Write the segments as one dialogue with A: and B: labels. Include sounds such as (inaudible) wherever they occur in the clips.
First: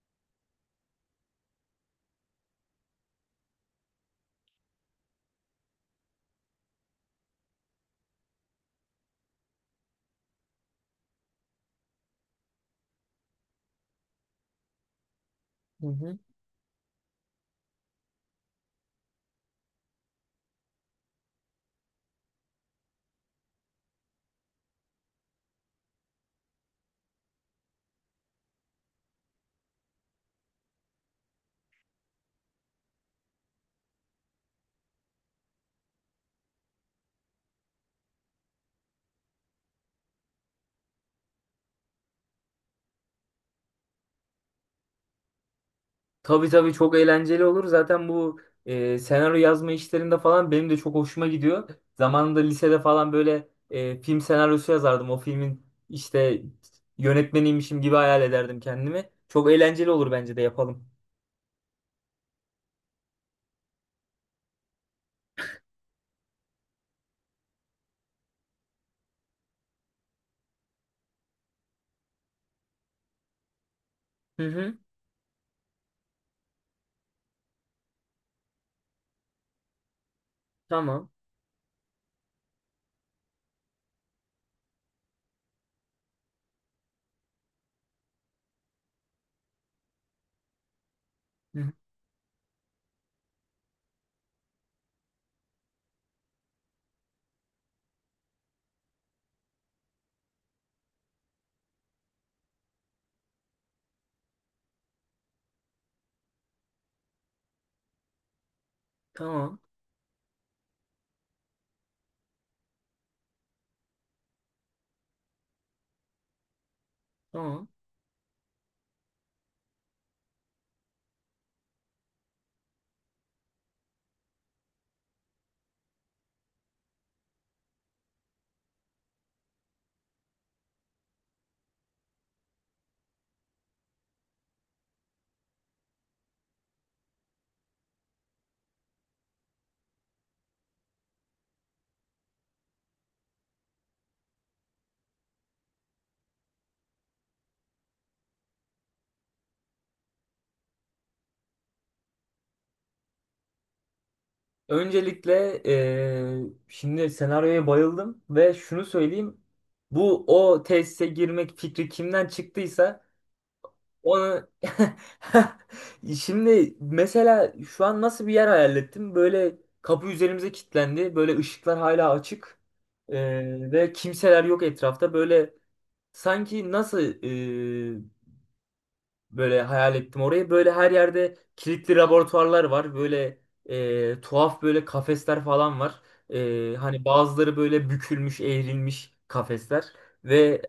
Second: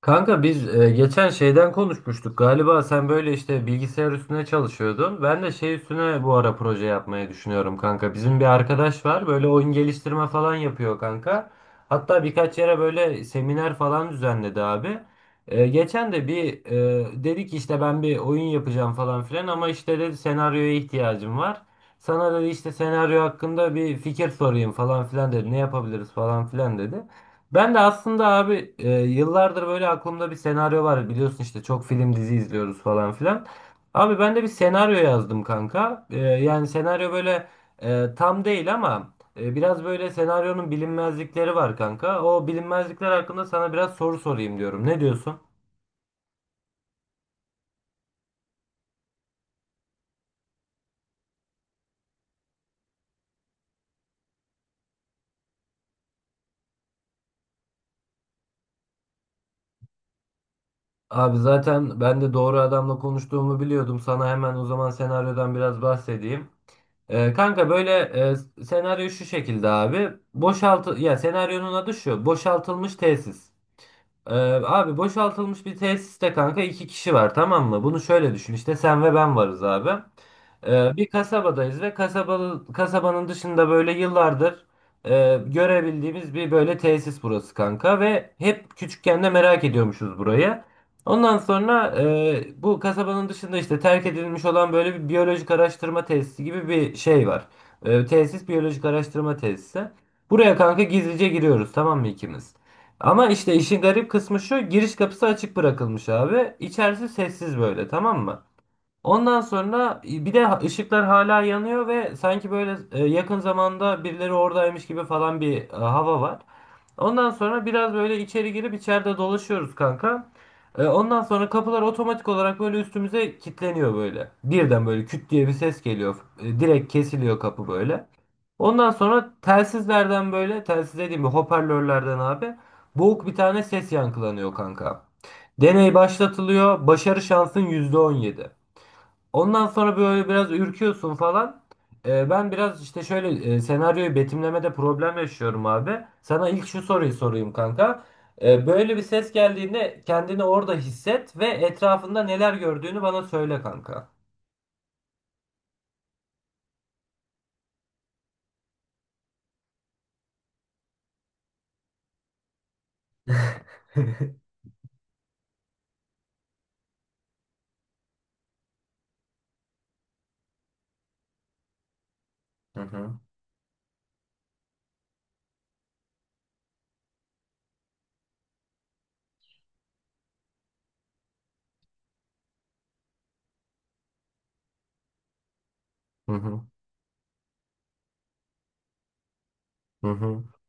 A: Kanka biz geçen şeyden konuşmuştuk galiba, sen böyle işte bilgisayar üstüne çalışıyordun. Ben de şey üstüne bu ara proje yapmayı düşünüyorum kanka. Bizim bir arkadaş var böyle oyun geliştirme falan yapıyor kanka. Hatta birkaç yere böyle seminer falan düzenledi abi.
B: Hı
A: Geçen
B: hı.
A: de bir dedi ki işte ben bir oyun yapacağım falan filan, ama işte dedi senaryoya ihtiyacım var. Sana dedi işte senaryo hakkında bir fikir sorayım falan filan dedi. Ne yapabiliriz falan filan dedi. Ben de aslında abi yıllardır böyle aklımda bir senaryo var. Biliyorsun işte çok film dizi izliyoruz falan filan. Abi ben de bir senaryo yazdım kanka. Yani senaryo böyle tam değil, ama biraz böyle senaryonun bilinmezlikleri var kanka. O bilinmezlikler hakkında sana biraz soru sorayım diyorum. Ne diyorsun?
B: Tabii tabii, çok eğlenceli olur. Zaten bu senaryo yazma işlerinde falan benim de çok hoşuma gidiyor. Zamanında lisede falan böyle film senaryosu yazardım. O filmin işte yönetmeniymişim gibi hayal ederdim kendimi. Çok eğlenceli olur, bence de yapalım.
A: Abi zaten ben de doğru adamla konuştuğumu biliyordum. Sana hemen o zaman senaryodan biraz bahsedeyim. Kanka böyle, senaryo şu şekilde abi. Boşaltı ya, senaryonun adı şu. Boşaltılmış tesis. Ee,
B: Hı hı.
A: Abi boşaltılmış bir tesiste kanka iki kişi var, tamam mı? Bunu şöyle düşün, işte sen ve ben varız abi. Bir
B: Tamam.
A: kasabadayız ve kasabalı, kasabanın dışında böyle yıllardır görebildiğimiz bir böyle tesis burası kanka, ve hep küçükken de merak ediyormuşuz burayı. Ondan
B: Hı hı.
A: sonra bu kasabanın dışında işte terk edilmiş olan böyle bir biyolojik araştırma tesisi gibi bir şey var. Tesis biyolojik araştırma tesisi. Buraya kanka gizlice giriyoruz, tamam mı ikimiz? Ama işte işin garip kısmı şu, giriş kapısı açık bırakılmış abi. İçerisi sessiz böyle, tamam mı? Ondan
B: Tamam.
A: sonra bir de ışıklar hala yanıyor ve sanki böyle yakın zamanda birileri oradaymış gibi falan bir hava var. Ondan sonra
B: Tamam.
A: biraz böyle içeri girip içeride dolaşıyoruz kanka. Ondan sonra kapılar otomatik olarak böyle üstümüze kilitleniyor böyle. Birden böyle küt diye bir ses geliyor. Direkt kesiliyor kapı böyle. Ondan sonra telsizlerden, böyle telsiz dediğim bir hoparlörlerden abi, boğuk bir tane ses yankılanıyor kanka. Deney başlatılıyor. Başarı şansın %17. Ondan sonra böyle biraz ürküyorsun falan. Ben biraz işte şöyle senaryoyu betimlemede problem yaşıyorum abi. Sana ilk şu soruyu sorayım kanka. Böyle bir ses geldiğinde kendini orada hisset ve etrafında neler gördüğünü bana söyle kanka.
B: Öncelikle şimdi senaryoya bayıldım ve şunu söyleyeyim. Bu, o tesise girmek fikri kimden çıktıysa
A: (laughs)
B: onu... (laughs) Şimdi mesela şu an nasıl bir yer hayal ettim? Böyle kapı üzerimize kilitlendi. Böyle ışıklar hala açık.
A: Hı hı.
B: Ve kimseler yok etrafta. Böyle, sanki nasıl, böyle hayal ettim orayı. Böyle her yerde kilitli laboratuvarlar var. Böyle tuhaf böyle kafesler falan var.
A: Hı hı,
B: E, hani bazıları böyle bükülmüş, eğrilmiş kafesler.
A: hı hı,
B: Ve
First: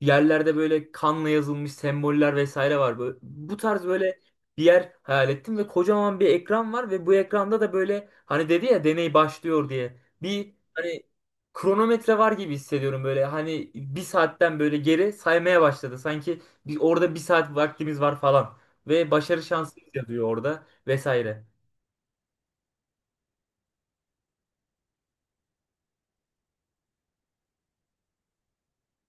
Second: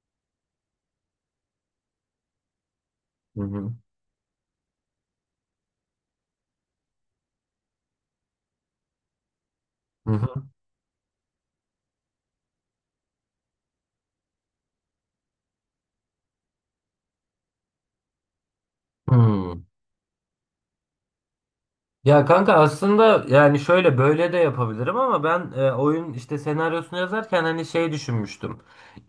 B: yerlerde böyle kanla yazılmış semboller vesaire var. Böyle,
A: hı
B: bu
A: hı,
B: tarz böyle bir yer hayal ettim ve kocaman bir ekran var ve bu ekranda da böyle, hani dedi ya deney başlıyor diye,
A: hı hı, hı.
B: bir hani kronometre var gibi hissediyorum. Böyle hani bir saatten böyle geri saymaya başladı. Sanki bir, orada bir saat vaktimiz var falan. Ve başarı
A: Hmm.
B: şansı yazıyor orada vesaire.
A: Ya kanka aslında yani şöyle böyle de yapabilirim, ama ben oyun işte senaryosunu yazarken hani şey düşünmüştüm.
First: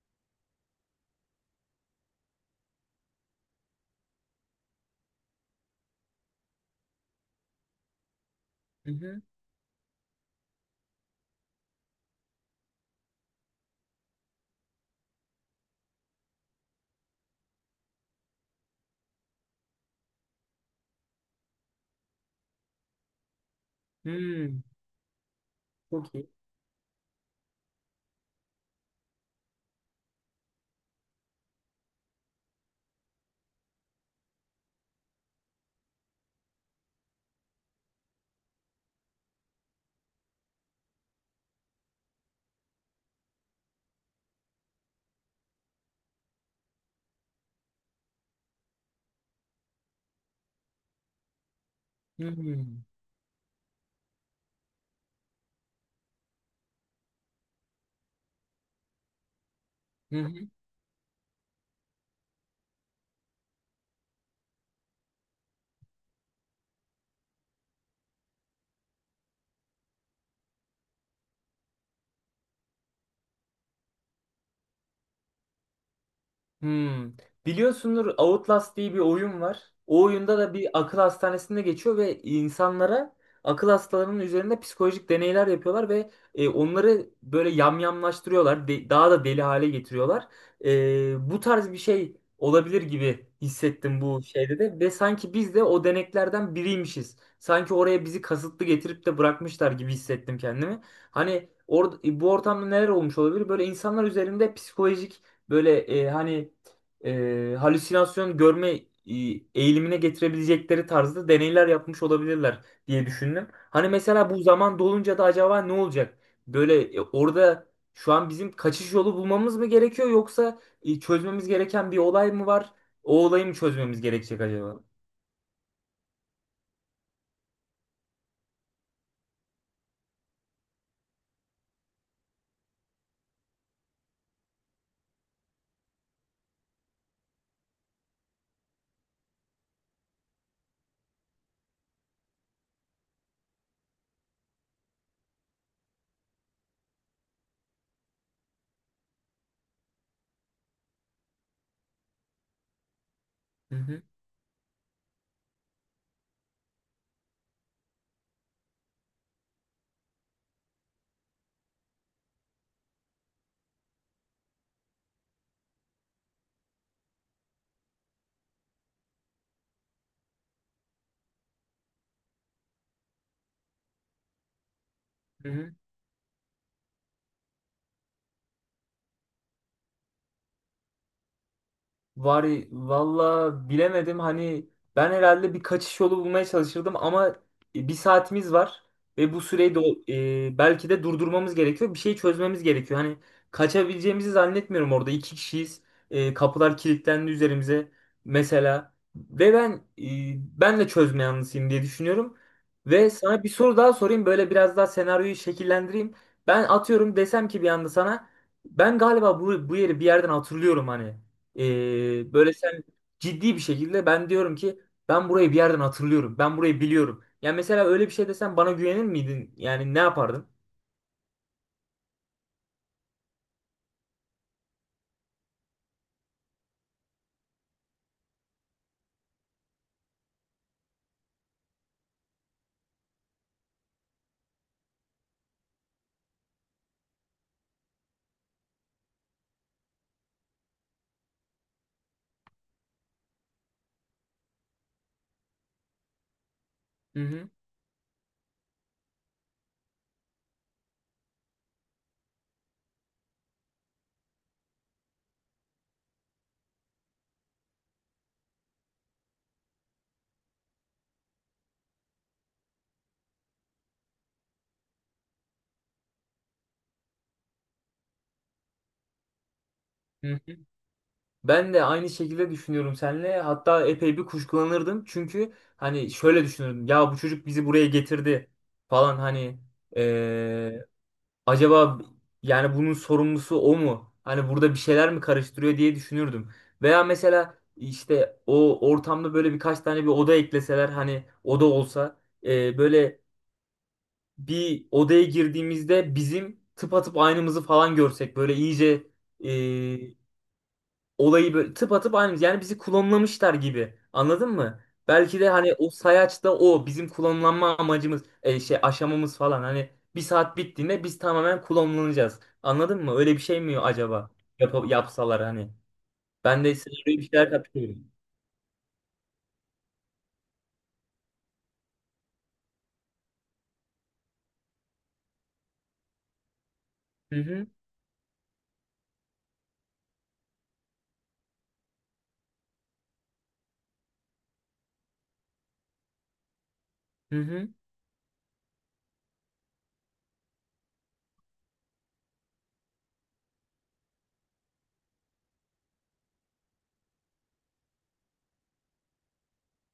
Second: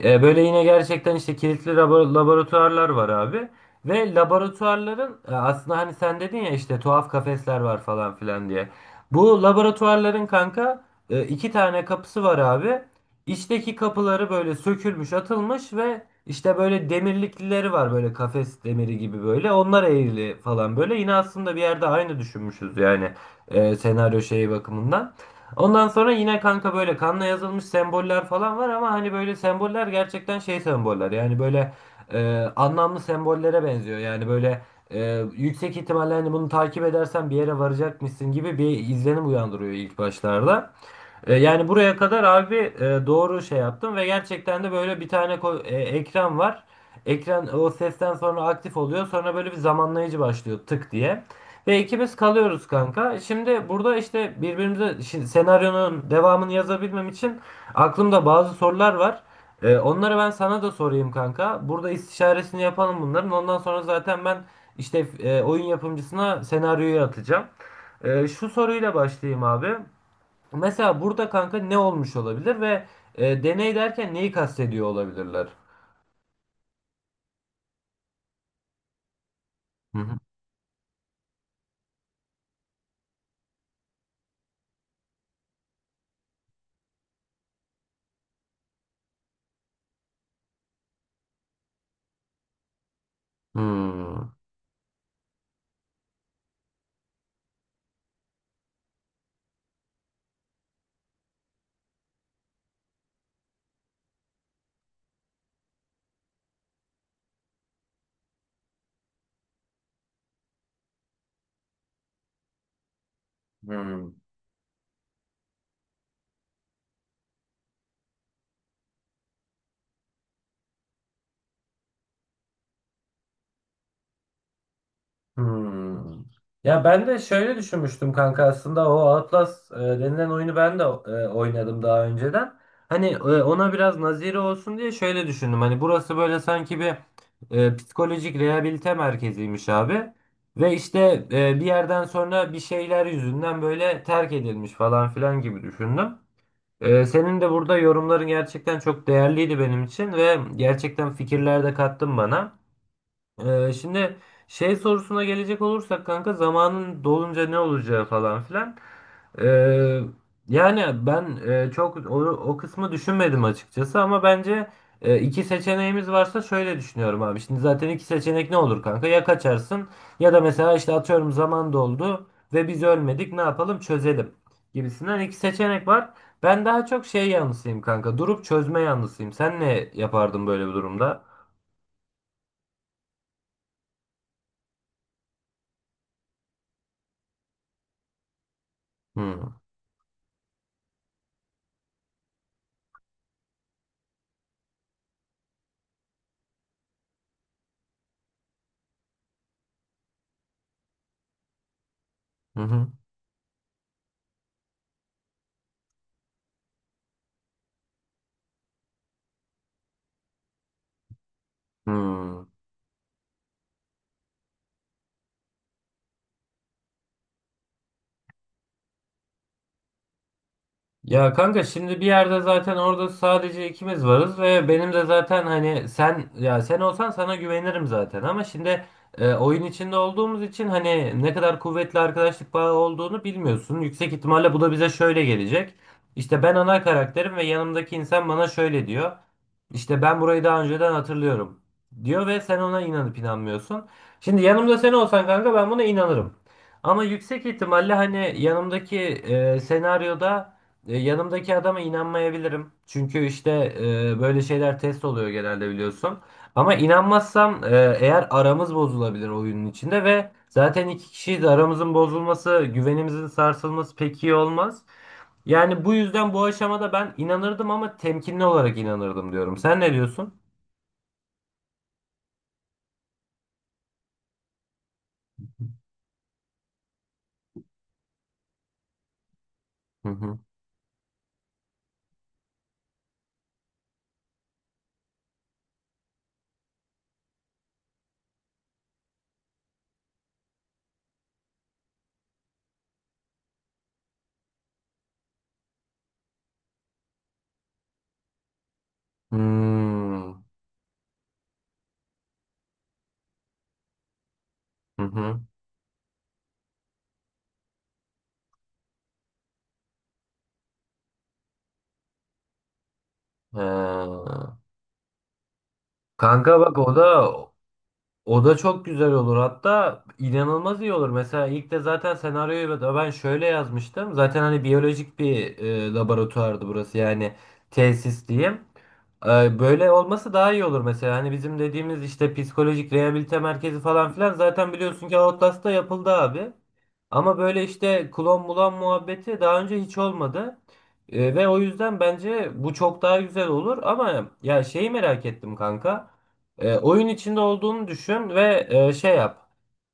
A: Böyle yine gerçekten işte kilitli laboratuvarlar var abi. Ve laboratuvarların aslında hani sen dedin ya işte tuhaf kafesler var falan filan diye.
B: Hı hı.
A: Bu laboratuvarların kanka iki tane kapısı var abi. İçteki kapıları böyle sökülmüş, atılmış ve işte böyle demirlikleri var böyle, kafes demiri gibi böyle. Onlar eğrili falan böyle. Yine aslında bir yerde aynı düşünmüşüz yani, senaryo şeyi
B: Hmm,
A: bakımından. Ondan sonra
B: çok iyi.
A: yine kanka böyle kanla yazılmış semboller falan var, ama hani böyle semboller gerçekten şey semboller. Yani böyle anlamlı sembollere benziyor. Yani böyle yüksek ihtimalle hani bunu takip edersen bir yere varacakmışsın gibi bir izlenim uyandırıyor ilk başlarda. Yani buraya kadar abi doğru şey yaptım ve gerçekten de böyle bir tane ekran var. Ekran o sesten sonra aktif oluyor. Sonra böyle bir zamanlayıcı başlıyor tık diye. Ve ikimiz kalıyoruz
B: Hmm.
A: kanka. Şimdi burada işte birbirimize, şimdi senaryonun devamını yazabilmem için aklımda bazı sorular var.
B: Hı
A: Onları
B: hı.
A: ben
B: Hı.
A: sana da sorayım kanka. Burada istişaresini yapalım bunların. Ondan sonra zaten ben işte oyun yapımcısına senaryoyu atacağım. Şu soruyla başlayayım abi. Mesela burada kanka ne olmuş olabilir ve deney derken neyi kastediyor olabilirler?
B: Hmm. Biliyorsundur, Outlast diye bir oyun var.
A: Hı
B: O
A: hı.
B: oyunda da bir akıl hastanesinde geçiyor ve insanlara, akıl hastalarının üzerinde psikolojik deneyler yapıyorlar ve onları böyle yamyamlaştırıyorlar. Daha da deli hale getiriyorlar. E, bu tarz bir şey olabilir gibi hissettim bu
A: Hmm.
B: şeyde de ve sanki biz de o deneklerden biriymişiz. Sanki oraya bizi kasıtlı getirip de bırakmışlar gibi hissettim kendimi. Hani or bu ortamda neler olmuş olabilir? Böyle insanlar üzerinde psikolojik, böyle, hani halüsinasyon görme eğilimine getirebilecekleri tarzda deneyler yapmış olabilirler diye düşündüm. Hani
A: Hmm.
B: mesela bu zaman dolunca da acaba ne olacak? Böyle orada şu an bizim kaçış yolu bulmamız mı gerekiyor, yoksa çözmemiz gereken bir olay mı var? O olayı mı çözmemiz gerekecek acaba?
A: Hmm. Ya ben de şöyle düşünmüştüm kanka, aslında o Outlast denilen oyunu ben de oynadım daha önceden. Hani ona biraz naziri olsun diye şöyle düşündüm. Hani burası böyle sanki bir psikolojik rehabilite merkeziymiş abi. Ve işte bir yerden sonra bir şeyler yüzünden böyle terk edilmiş falan filan gibi düşündüm. Senin de burada yorumların gerçekten çok değerliydi benim için, ve gerçekten fikirler de kattın bana.
B: Hı hı.
A: Şimdi şey sorusuna gelecek olursak kanka, zamanın dolunca ne olacağı falan filan. Ee, Yani ben çok o kısmı düşünmedim açıkçası, ama bence iki seçeneğimiz varsa şöyle düşünüyorum abi. Şimdi zaten iki seçenek ne olur kanka? Ya kaçarsın, ya da mesela işte atıyorum zaman doldu ve biz ölmedik, ne yapalım çözelim gibisinden iki
B: Hı hı.
A: seçenek var. Ben daha çok şey yanlısıyım kanka, durup çözme yanlısıyım. Sen ne yapardın böyle bir durumda?
B: Var, valla bilemedim. Hani ben herhalde bir kaçış yolu bulmaya çalışırdım ama bir saatimiz var ve bu
A: Hmm.
B: süreyi de belki de durdurmamız gerekiyor. Bir şey çözmemiz gerekiyor. Hani kaçabileceğimizi zannetmiyorum, orada iki kişiyiz. E, kapılar kilitlendi üzerimize mesela ve e, ben de çözme yanlısıyım diye düşünüyorum.
A: Hı hı.
B: Ve sana bir soru daha sorayım, böyle biraz daha senaryoyu şekillendireyim. Ben atıyorum, desem ki bir anda sana, ben galiba bu yeri bir yerden hatırlıyorum hani.
A: Hmm.
B: Böyle sen, ciddi bir şekilde ben diyorum ki ben burayı bir yerden hatırlıyorum. Ben burayı biliyorum. Yani mesela öyle bir şey desen bana, güvenir miydin? Yani ne yapardın?
A: Ya kanka, şimdi bir yerde zaten orada sadece ikimiz varız ve benim de zaten, hani sen, ya sen olsan sana güvenirim zaten, ama şimdi oyun içinde olduğumuz için hani ne kadar kuvvetli arkadaşlık bağı olduğunu bilmiyorsun. Yüksek ihtimalle bu da bize şöyle gelecek. İşte ben ana karakterim ve yanımdaki insan bana şöyle diyor. İşte ben burayı daha önceden hatırlıyorum diyor, ve sen ona inanıp inanmıyorsun. Şimdi yanımda sen olsan kanka ben buna inanırım. Ama
B: Hı
A: yüksek
B: hı.
A: ihtimalle hani yanımdaki senaryoda yanımdaki adama inanmayabilirim. Çünkü işte böyle şeyler test oluyor genelde biliyorsun. Ama inanmazsam eğer, aramız bozulabilir oyunun içinde ve zaten iki kişiyiz, aramızın bozulması, güvenimizin sarsılması pek iyi olmaz. Yani bu yüzden bu aşamada ben inanırdım, ama temkinli olarak inanırdım diyorum. Sen ne diyorsun?
B: Hı hı. Ben de aynı şekilde düşünüyorum seninle. Hatta epey bir kuşkulanırdım. Çünkü hani şöyle düşünürdüm. Ya bu çocuk bizi buraya getirdi falan, hani
A: Hı hı.
B: acaba yani bunun sorumlusu o mu? Hani burada bir şeyler mi karıştırıyor diye düşünürdüm. Veya mesela işte o ortamda böyle birkaç tane bir oda ekleseler, hani oda olsa, böyle bir odaya girdiğimizde bizim tıpatıp aynımızı falan görsek, böyle iyice e,
A: Hmm.
B: olayı böyle tıpatıp aynı, yani bizi klonlamışlar gibi. Anladın mı?
A: Hı
B: Belki
A: hı.
B: de hani o sayaçta o bizim klonlanma amacımız, şey aşamamız falan, hani bir saat bittiğinde biz tamamen klonlanacağız. Anladın mı? Öyle bir şey mi acaba?
A: Ee,
B: Yap yapsalar hani.
A: Kanka
B: Ben de
A: bak,
B: size
A: o
B: öyle bir
A: da
B: şeyler katılıyorum.
A: O da çok güzel olur. Hatta inanılmaz iyi olur. Mesela ilk de zaten senaryoyu da ben şöyle yazmıştım. Zaten hani biyolojik bir laboratuvardı burası. Yani
B: Hı hı.
A: tesis diyeyim. Böyle olması daha iyi olur mesela. Hani bizim dediğimiz işte psikolojik rehabilite merkezi falan filan zaten biliyorsun ki Outlast'ta yapıldı abi.
B: Hı
A: Ama böyle
B: hı.
A: işte klon bulan muhabbeti daha önce hiç olmadı. Ve o yüzden bence bu çok daha güzel olur. Ama ya şeyi merak ettim kanka. Oyun içinde olduğunu düşün ve şey yap.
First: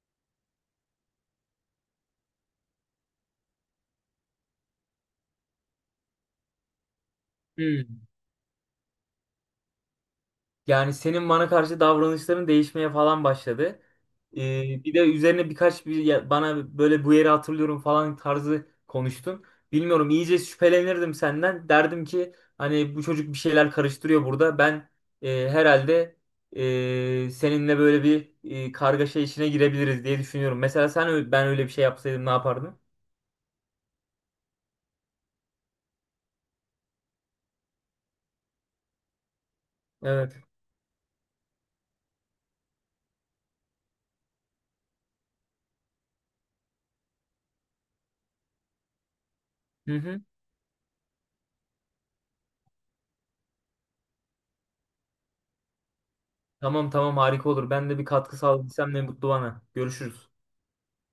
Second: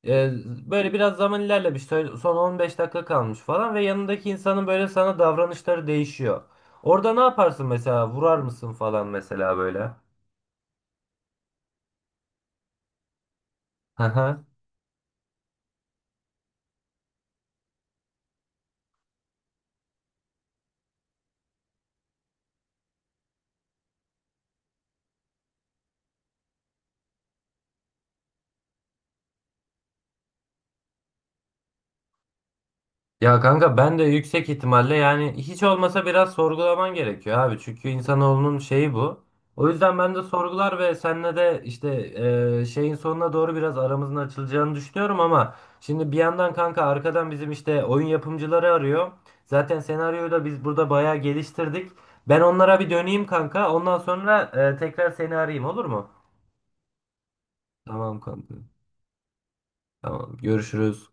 A: E, Böyle biraz zaman ilerlemiş. Şöyle son 15 dakika kalmış falan ve yanındaki insanın böyle sana davranışları değişiyor. Orada ne yaparsın
B: Hı.
A: mesela? Vurar mısın falan mesela böyle?
B: Yani senin bana karşı davranışların değişmeye falan başladı.
A: (laughs)
B: Bir de üzerine birkaç bana böyle bu yeri hatırlıyorum falan tarzı konuştun. Bilmiyorum, iyice şüphelenirdim senden. Derdim ki hani bu çocuk bir şeyler karıştırıyor burada. Ben herhalde seninle böyle bir kargaşa içine girebiliriz diye düşünüyorum. Mesela ben öyle bir şey yapsaydım ne yapardın?
A: Ya kanka ben de yüksek ihtimalle, yani hiç olmasa biraz sorgulaman gerekiyor abi. Çünkü insanoğlunun şeyi bu. O yüzden ben de
B: Evet.
A: sorgular ve seninle de işte şeyin sonuna doğru biraz aramızın açılacağını düşünüyorum, ama şimdi bir yandan kanka arkadan bizim işte oyun yapımcıları arıyor. Zaten
B: Hı hı.
A: senaryoyu da biz burada bayağı geliştirdik. Ben onlara bir döneyim kanka. Ondan sonra tekrar seni arayayım, olur mu?
B: Tamam tamam, harika olur. Ben de bir
A: Tamam
B: katkı
A: kanka.
B: sağladıysam ne mutlu bana. Görüşürüz.
A: Tamam. Görüşürüz.